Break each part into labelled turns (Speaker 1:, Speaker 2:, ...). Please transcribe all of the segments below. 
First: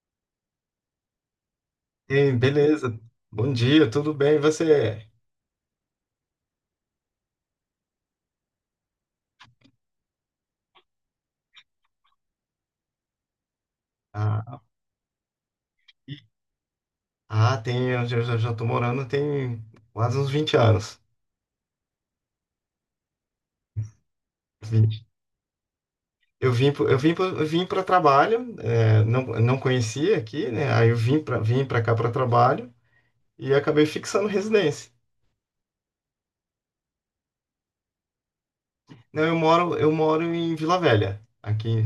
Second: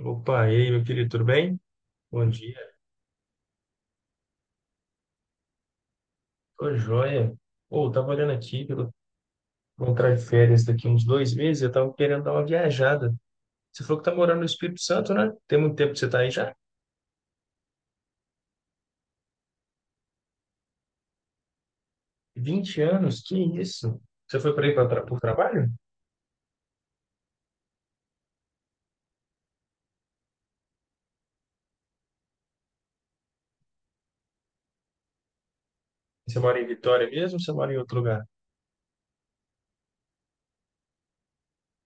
Speaker 1: Opa, e aí, meu querido, tudo bem? Bom
Speaker 2: Ei,
Speaker 1: dia.
Speaker 2: beleza. Bom dia, tudo bem? E você?
Speaker 1: Tô joia. Pô, eu tava olhando aqui, que eu vou entrar de férias daqui uns 2 meses, eu tava querendo dar uma viajada. Você falou que tá morando no
Speaker 2: Ah,
Speaker 1: Espírito Santo, né? Tem muito tempo que você tá aí já?
Speaker 2: ah, tem, eu já tô morando tem quase uns 20 anos.
Speaker 1: 20 anos? Que isso? Você foi para aí pra tra
Speaker 2: 20.
Speaker 1: por trabalho?
Speaker 2: Eu vim para trabalho, não conhecia aqui, né? Aí eu vim para cá para trabalho e acabei fixando residência.
Speaker 1: Você mora em Vitória mesmo ou você mora em outro lugar?
Speaker 2: Não, eu moro em Vila Velha, aqui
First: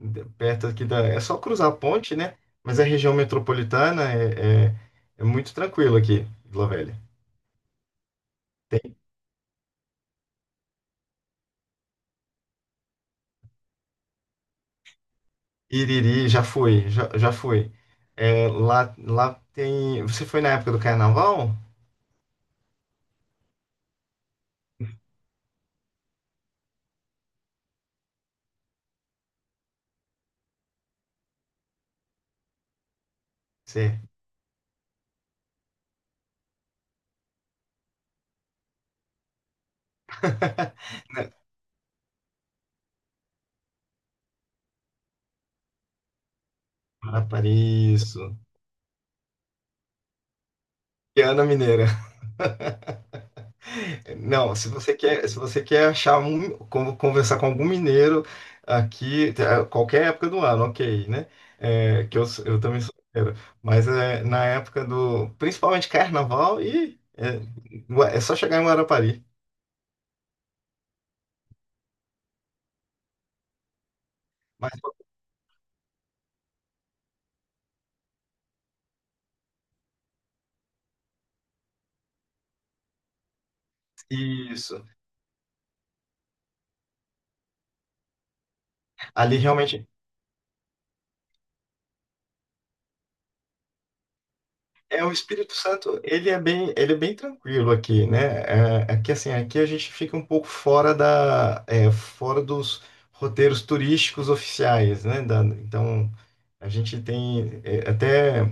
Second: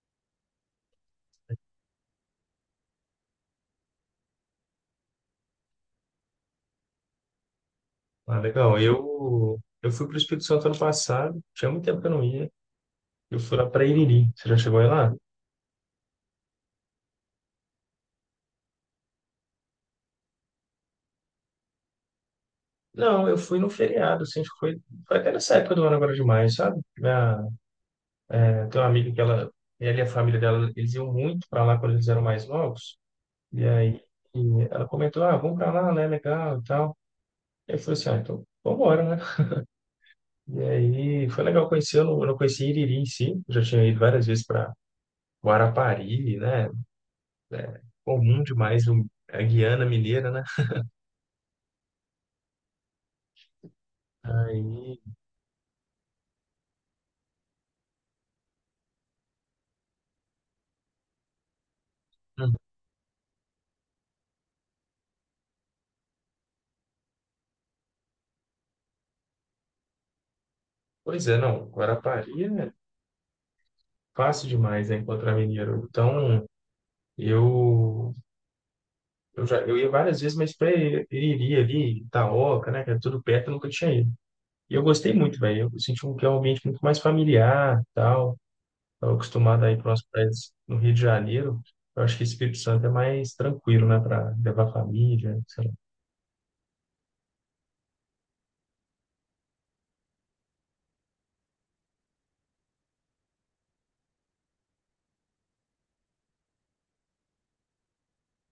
Speaker 2: de- perto aqui, é só cruzar a ponte, né? Mas a região metropolitana é muito tranquilo aqui, Vila Velha.
Speaker 1: Ah, legal. Eu fui para o Espírito Santo ano passado, tinha muito tempo que eu não ia. Eu fui lá para Iriri. Você já chegou aí lá?
Speaker 2: Iriri, já fui, já fui. É, lá tem. Você foi na época do carnaval?
Speaker 1: Não, eu fui no feriado, assim, acho que foi até nessa época do ano agora demais, sabe? Tem tenho uma amiga ela e a família dela, eles iam muito para lá quando eles eram mais novos. E
Speaker 2: Você.
Speaker 1: aí e ela comentou, ah, vamos para lá, né? Legal e tal. Eu falei assim, ah, então vambora, né? E aí foi legal conhecer, eu não conheci Iriri em si, eu já tinha ido várias vezes para Guarapari, né?
Speaker 2: Né? Para
Speaker 1: É
Speaker 2: isso.
Speaker 1: comum demais a Guiana Mineira, né?
Speaker 2: E Ana Mineira. Não, se você
Speaker 1: Aí,
Speaker 2: quer, se você quer achar conversar com algum mineiro aqui, tá, qualquer época do ano, ok, né? É, que
Speaker 1: hum,
Speaker 2: eu também sou mineiro. Mas é, na época do, principalmente carnaval, e é só chegar em Guarapari.
Speaker 1: pois é, não, Guarapari é fácil
Speaker 2: Mas
Speaker 1: demais, né, encontrar mineiro. Então, eu eu já, eu ia várias vezes, mas pra Iriri ali, Itaoca, né, que era tudo perto, eu nunca tinha ido. E eu
Speaker 2: isso.
Speaker 1: gostei muito, velho. Eu senti um, que é um ambiente muito mais familiar, tal. Estava
Speaker 2: Ali
Speaker 1: acostumado a ir
Speaker 2: realmente.
Speaker 1: para umas praias no Rio de Janeiro. Eu acho que Espírito Santo é mais tranquilo, né, para levar
Speaker 2: É, o
Speaker 1: família,
Speaker 2: Espírito
Speaker 1: sei lá.
Speaker 2: Santo, ele é bem tranquilo aqui, né? É, é que assim, aqui a gente fica um pouco fora da, fora dos roteiros turísticos oficiais, né? Então, a gente tem, é, até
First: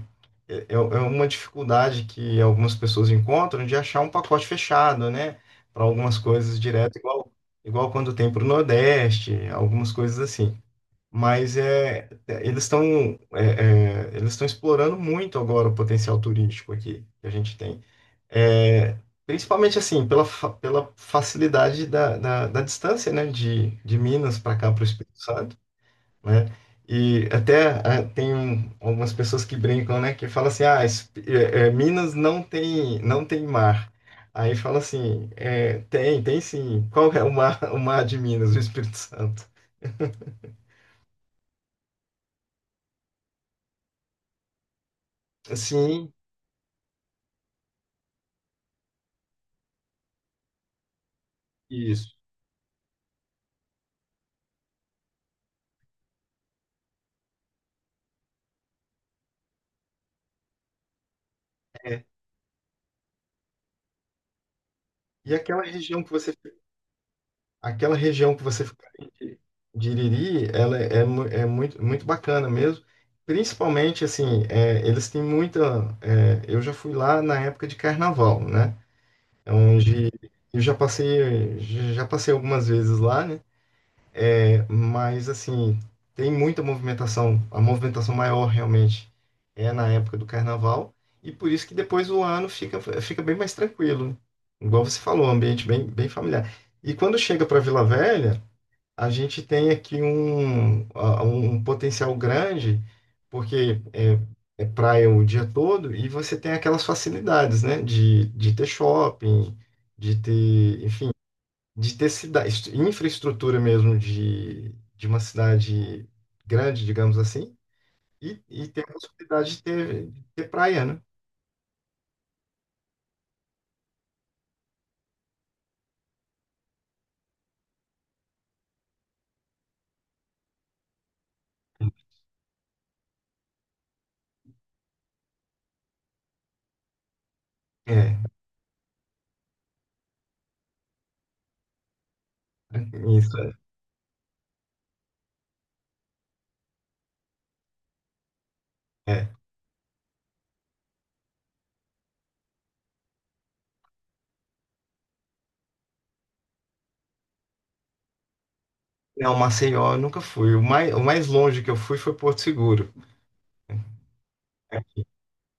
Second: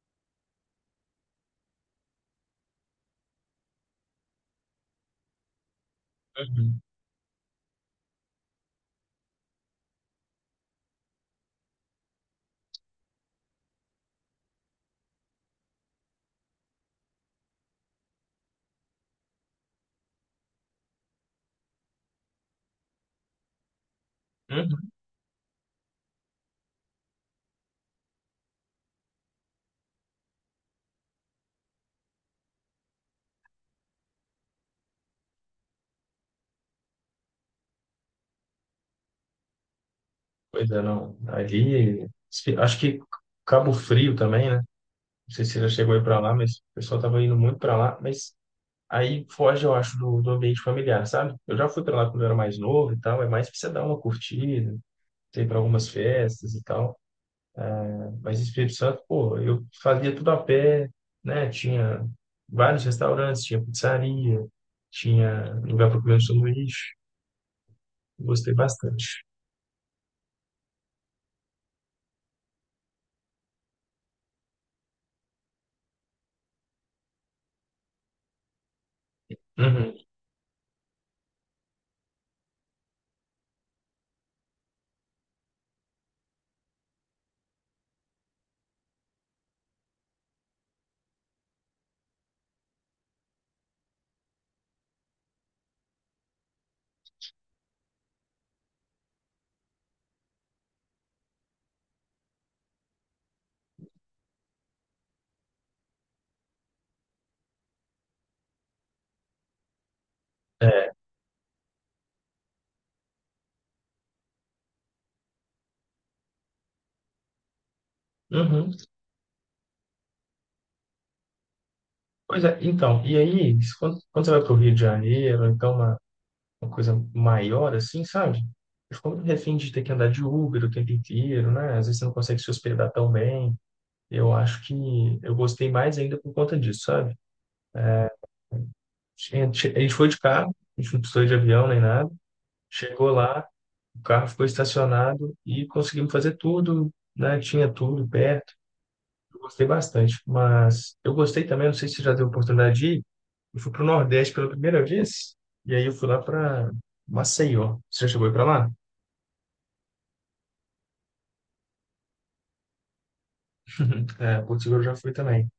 Speaker 2: é, é é uma dificuldade que algumas pessoas encontram de achar um pacote fechado, né? Para algumas coisas
Speaker 1: Uhum.
Speaker 2: direto, igual quando tem para o Nordeste, algumas coisas assim. Mas é, eles estão eles estão explorando muito agora o potencial turístico aqui que a gente tem. É, principalmente assim, pela facilidade da distância, né, de Minas para cá, para o
Speaker 1: Uhum.
Speaker 2: Espírito Santo, né? E até tem algumas pessoas que brincam, né, que falam assim, Minas não tem, mar. Aí fala assim, tem sim. Qual é o mar, o mar de Minas, o Espírito Santo?
Speaker 1: Pois é, não. Ali, acho que Cabo Frio também, né? Não sei se você já chegou aí
Speaker 2: Sim,
Speaker 1: para lá, mas o pessoal tava indo muito para lá. Mas aí foge, eu acho, do ambiente familiar, sabe? Eu já fui para lá
Speaker 2: isso.
Speaker 1: quando eu era mais novo e tal, é mais para você dar uma curtida, você ir para algumas festas e tal. Mas Espírito Santo, pô, eu fazia tudo a pé, né? Tinha vários restaurantes, tinha pizzaria,
Speaker 2: E
Speaker 1: tinha
Speaker 2: aquela
Speaker 1: lugar para
Speaker 2: região que
Speaker 1: comer um
Speaker 2: você,
Speaker 1: sanduíche.
Speaker 2: Aquela região que
Speaker 1: Gostei
Speaker 2: você fica ali
Speaker 1: bastante.
Speaker 2: de Iriri, ela é muito, muito bacana mesmo. Principalmente, assim, eles têm muita. Eu já fui lá na época de carnaval, né? É.
Speaker 1: Uhum.
Speaker 2: Onde eu já passei algumas vezes lá, né? Mas assim, tem muita movimentação, a movimentação maior realmente é na época do carnaval, e por isso que depois o ano fica bem mais tranquilo. Igual você falou, um ambiente bem, bem familiar. E quando chega para Vila Velha, a gente tem aqui um potencial grande, porque é praia o dia todo, e você tem aquelas facilidades, né? De ter shopping, de ter,
Speaker 1: É.
Speaker 2: enfim, de ter cidade, infraestrutura mesmo de uma cidade grande, digamos assim, e
Speaker 1: Uhum.
Speaker 2: ter a possibilidade de ter praia, né?
Speaker 1: Pois é, então, e aí, quando você vai para o Rio de Janeiro, ou então uma coisa maior, assim, sabe? Eu fico muito refém de ter que andar de Uber o tempo inteiro, né? Às vezes você não consegue se hospedar tão bem. Eu acho que eu gostei mais ainda por conta disso, sabe?
Speaker 2: É,
Speaker 1: A gente foi de carro, a gente não precisou ir de avião nem nada. Chegou lá,
Speaker 2: isso,
Speaker 1: o carro ficou estacionado e conseguimos fazer tudo, né? Tinha tudo perto.
Speaker 2: é. É.
Speaker 1: Eu gostei bastante. Mas eu gostei também, não sei se você já teve oportunidade de ir. Eu fui para o Nordeste pela primeira vez e aí eu fui lá para Maceió. Você já chegou aí para lá?
Speaker 2: Não, Maceió eu nunca fui. O mais longe que eu fui foi Porto Seguro.
Speaker 1: É, Porto
Speaker 2: É,
Speaker 1: Seguro eu já
Speaker 2: aqui,
Speaker 1: fui também.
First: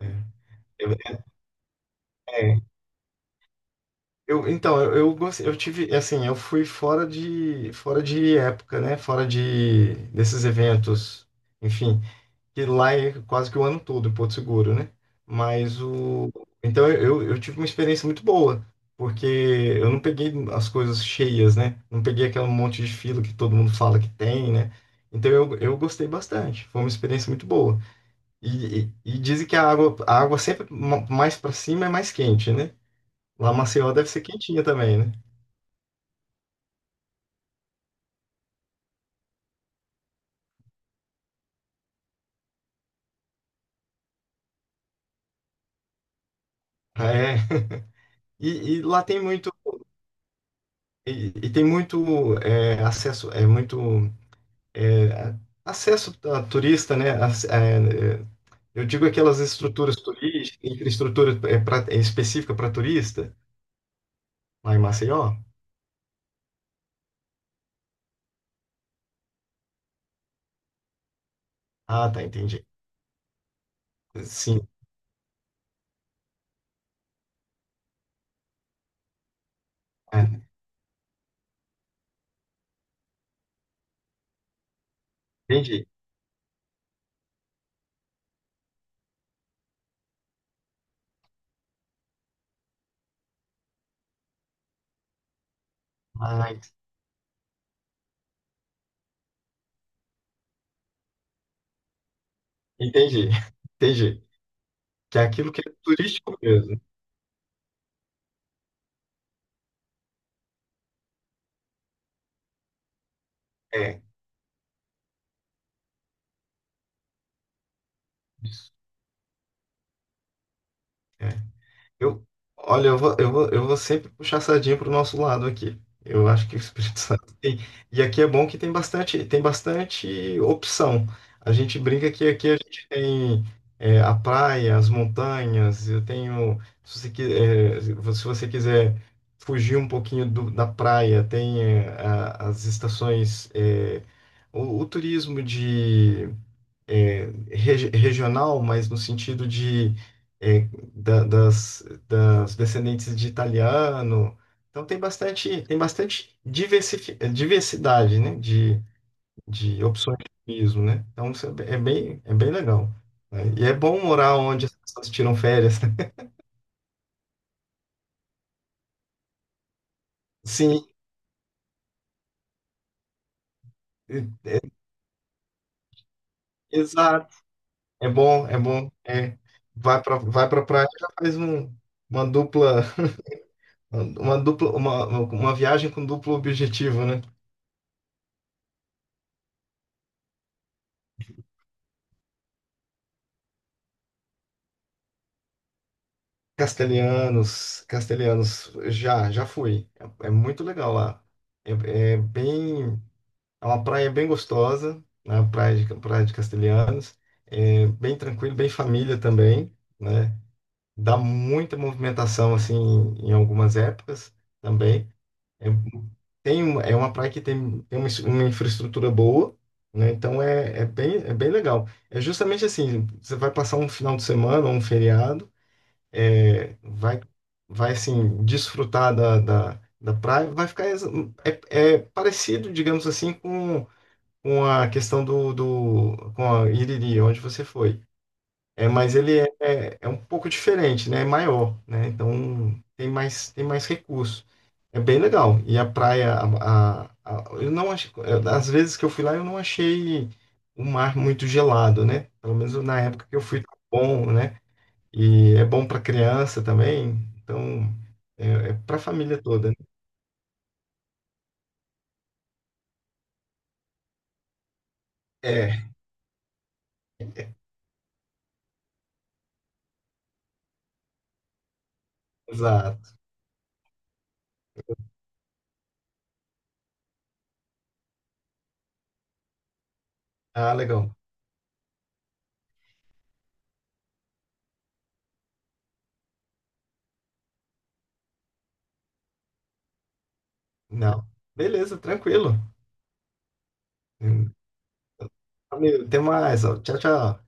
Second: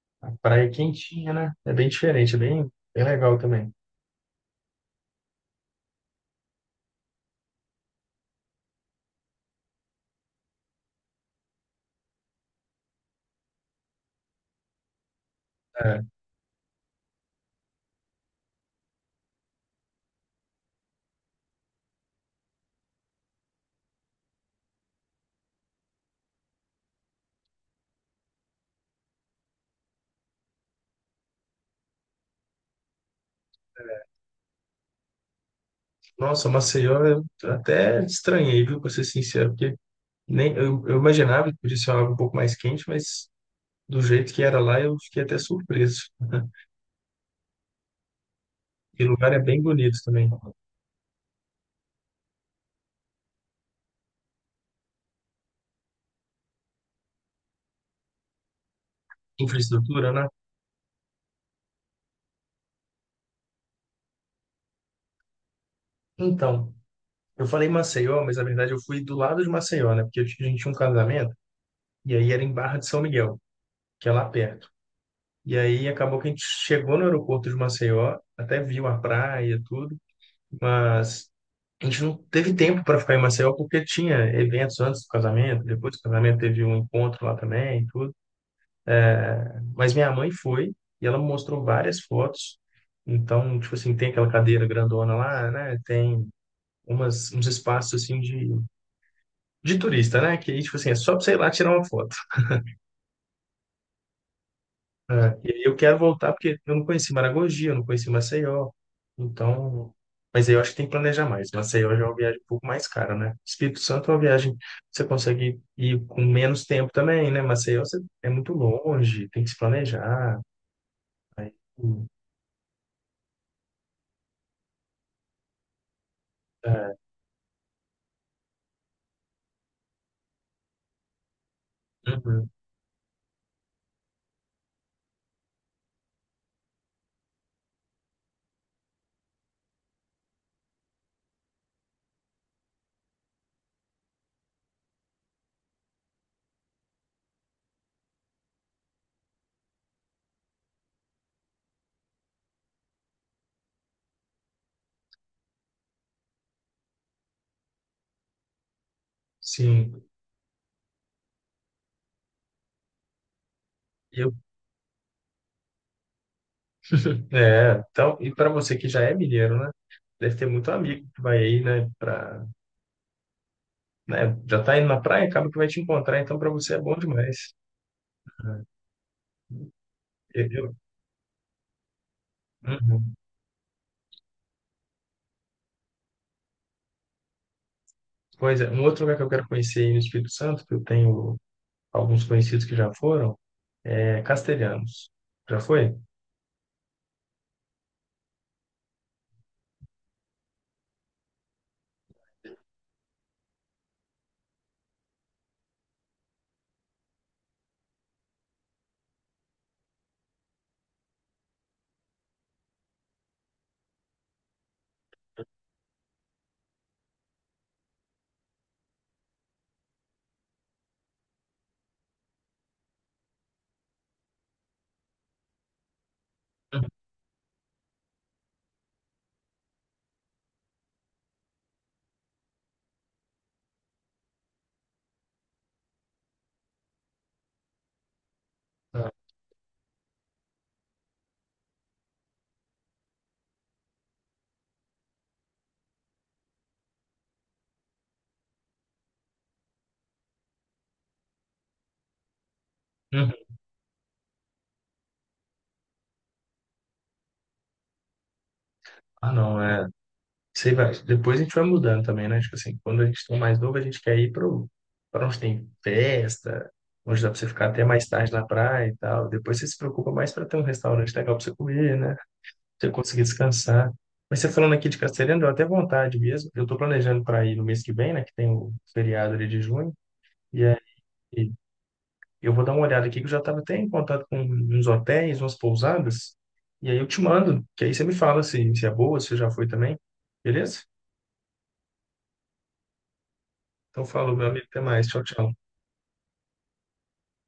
Speaker 2: é.
Speaker 1: A praia é
Speaker 2: Eu,
Speaker 1: quentinha, né? É bem diferente, é
Speaker 2: é,
Speaker 1: bem, bem legal também.
Speaker 2: então, eu, gostei- eu tive, assim, eu fui fora de época, né? Fora desses eventos, enfim, que lá é quase que o ano todo em Porto Seguro, né? Mas
Speaker 1: É.
Speaker 2: o. Então eu tive uma experiência muito boa, porque eu não peguei as coisas cheias, né? Não peguei aquele monte de fila que todo mundo fala que tem, né? Então eu gostei bastante, foi uma experiência muito boa. E dizem que a água sempre mais para cima é mais quente, né? Lá Maceió deve ser quentinha também, né?
Speaker 1: Nossa, Maceió eu até estranhei, viu, pra ser sincero, porque nem, eu imaginava que podia ser algo um pouco mais quente, mas do jeito que era lá eu fiquei até surpreso.
Speaker 2: É. E lá
Speaker 1: E o
Speaker 2: tem
Speaker 1: lugar é
Speaker 2: muito.
Speaker 1: bem bonito também.
Speaker 2: E tem muito acesso, é muito. é, a- Acesso a turista, né? Eu digo aquelas estruturas
Speaker 1: Infraestrutura, né?
Speaker 2: turísticas, infraestrutura específica para turista, lá em Maceió.
Speaker 1: Então, eu falei Maceió, mas na verdade eu fui do lado de Maceió, né? Porque a gente tinha um casamento
Speaker 2: Ah,
Speaker 1: e
Speaker 2: tá,
Speaker 1: aí era em
Speaker 2: entendi.
Speaker 1: Barra de São Miguel, que é lá
Speaker 2: Sim,
Speaker 1: perto. E aí acabou que a gente chegou no aeroporto de Maceió, até viu a praia e tudo,
Speaker 2: é,
Speaker 1: mas a gente não teve tempo para ficar em Maceió porque tinha eventos antes do casamento,
Speaker 2: entendi.
Speaker 1: depois do casamento teve um encontro lá também e tudo. Mas minha mãe foi e ela me mostrou várias fotos. Então, tipo assim, tem aquela cadeira grandona lá, né? Tem
Speaker 2: Ah,
Speaker 1: uns espaços assim de turista, né? Que, tipo assim, é só pra você ir lá tirar uma foto.
Speaker 2: entendi, entendi.
Speaker 1: É,
Speaker 2: Que é
Speaker 1: e
Speaker 2: aquilo que
Speaker 1: aí
Speaker 2: é
Speaker 1: eu quero voltar
Speaker 2: turístico
Speaker 1: porque eu
Speaker 2: mesmo.
Speaker 1: não conheci Maragogi, eu não conheci Maceió. Então, mas aí eu acho que tem que planejar mais. Maceió já é uma viagem um pouco mais cara, né? Espírito
Speaker 2: É,
Speaker 1: Santo é uma viagem que você consegue ir com menos tempo também, né? Maceió é muito
Speaker 2: isso.
Speaker 1: longe, tem que se planejar.
Speaker 2: É.
Speaker 1: Aí,
Speaker 2: Eu, olha, eu vou sempre puxar a sardinha pro nosso lado aqui. Eu acho que o
Speaker 1: é,
Speaker 2: Espírito Santo tem. E aqui é bom que tem bastante opção. A gente brinca que aqui
Speaker 1: uhum,
Speaker 2: a gente tem a praia, as montanhas. Se você quiser fugir um pouquinho da praia, tem as estações, o turismo é, regional, mas no sentido de é, das descendentes de italiano. Então tem bastante diversidade, né, de
Speaker 1: sim.
Speaker 2: opções de turismo, né? Então isso é bem, é bem legal. Né? E é bom
Speaker 1: E eu,
Speaker 2: morar onde as pessoas tiram férias. Né?
Speaker 1: é, então, e para você que já é mineiro, né? Deve ter muito
Speaker 2: Sim,
Speaker 1: amigo que vai aí,
Speaker 2: e-
Speaker 1: né, já tá indo na praia, acaba que vai te encontrar, então para você é bom
Speaker 2: exato.
Speaker 1: demais.
Speaker 2: É bom, é bom. É. Vai para
Speaker 1: Eu,
Speaker 2: vai para
Speaker 1: eu-
Speaker 2: praia, já faz uma dupla,
Speaker 1: uhum.
Speaker 2: uma viagem com duplo objetivo, né?
Speaker 1: Pois é, um outro lugar que eu quero conhecer aí no Espírito Santo, que eu tenho alguns conhecidos que já foram, é Castelhanos. Já foi?
Speaker 2: Castelhanos, Castelhanos, já fui. É, é muito legal lá. É, é bem, é uma praia bem gostosa, né? Praia de Castelhanos. É bem tranquilo, bem família também, né? Dá muita movimentação assim em algumas épocas também. É, é uma praia que tem uma infraestrutura boa, né? Então é bem legal. É justamente assim, você vai passar um final de semana ou um feriado é,
Speaker 1: Uhum.
Speaker 2: vai, vai assim, desfrutar da praia, é parecido, digamos assim, com a questão do, do com a Iriri, onde você foi. É,
Speaker 1: Não.
Speaker 2: mas ele é um pouco diferente, né? É maior, né? Então tem mais recurso. É bem legal. E a praia, a- eu não achei, às vezes que eu fui lá, eu não achei o mar muito gelado, né? Pelo menos na época
Speaker 1: Uhum.
Speaker 2: que eu fui, tá bom, né? E é bom para criança também, então é para a
Speaker 1: Ah,
Speaker 2: família
Speaker 1: não,
Speaker 2: toda. Né?
Speaker 1: é. Sei, vai. Depois a gente vai mudando também, né? Tipo assim, quando a gente tá mais novo, a gente quer ir pra onde tem
Speaker 2: É,
Speaker 1: festa, onde dá pra você ficar até mais tarde na praia e tal. Depois você se preocupa mais pra ter um restaurante legal pra você comer, né? Pra você
Speaker 2: exato.
Speaker 1: conseguir descansar. Mas você falando aqui de Castelhanos, deu até vontade mesmo. Eu tô planejando pra ir no mês que vem, né? Que tem o feriado ali de junho. E
Speaker 2: Ah,
Speaker 1: aí
Speaker 2: legal.
Speaker 1: eu vou dar uma olhada aqui, que eu já estava até em contato com uns hotéis, umas pousadas, e aí eu te mando, que aí você me fala se é boa, se você já foi também, beleza?
Speaker 2: Não. Beleza, tranquilo.
Speaker 1: Então, falou, meu amigo, até mais. Tchau, tchau.
Speaker 2: Valeu, até mais. Ó. Tchau, tchau.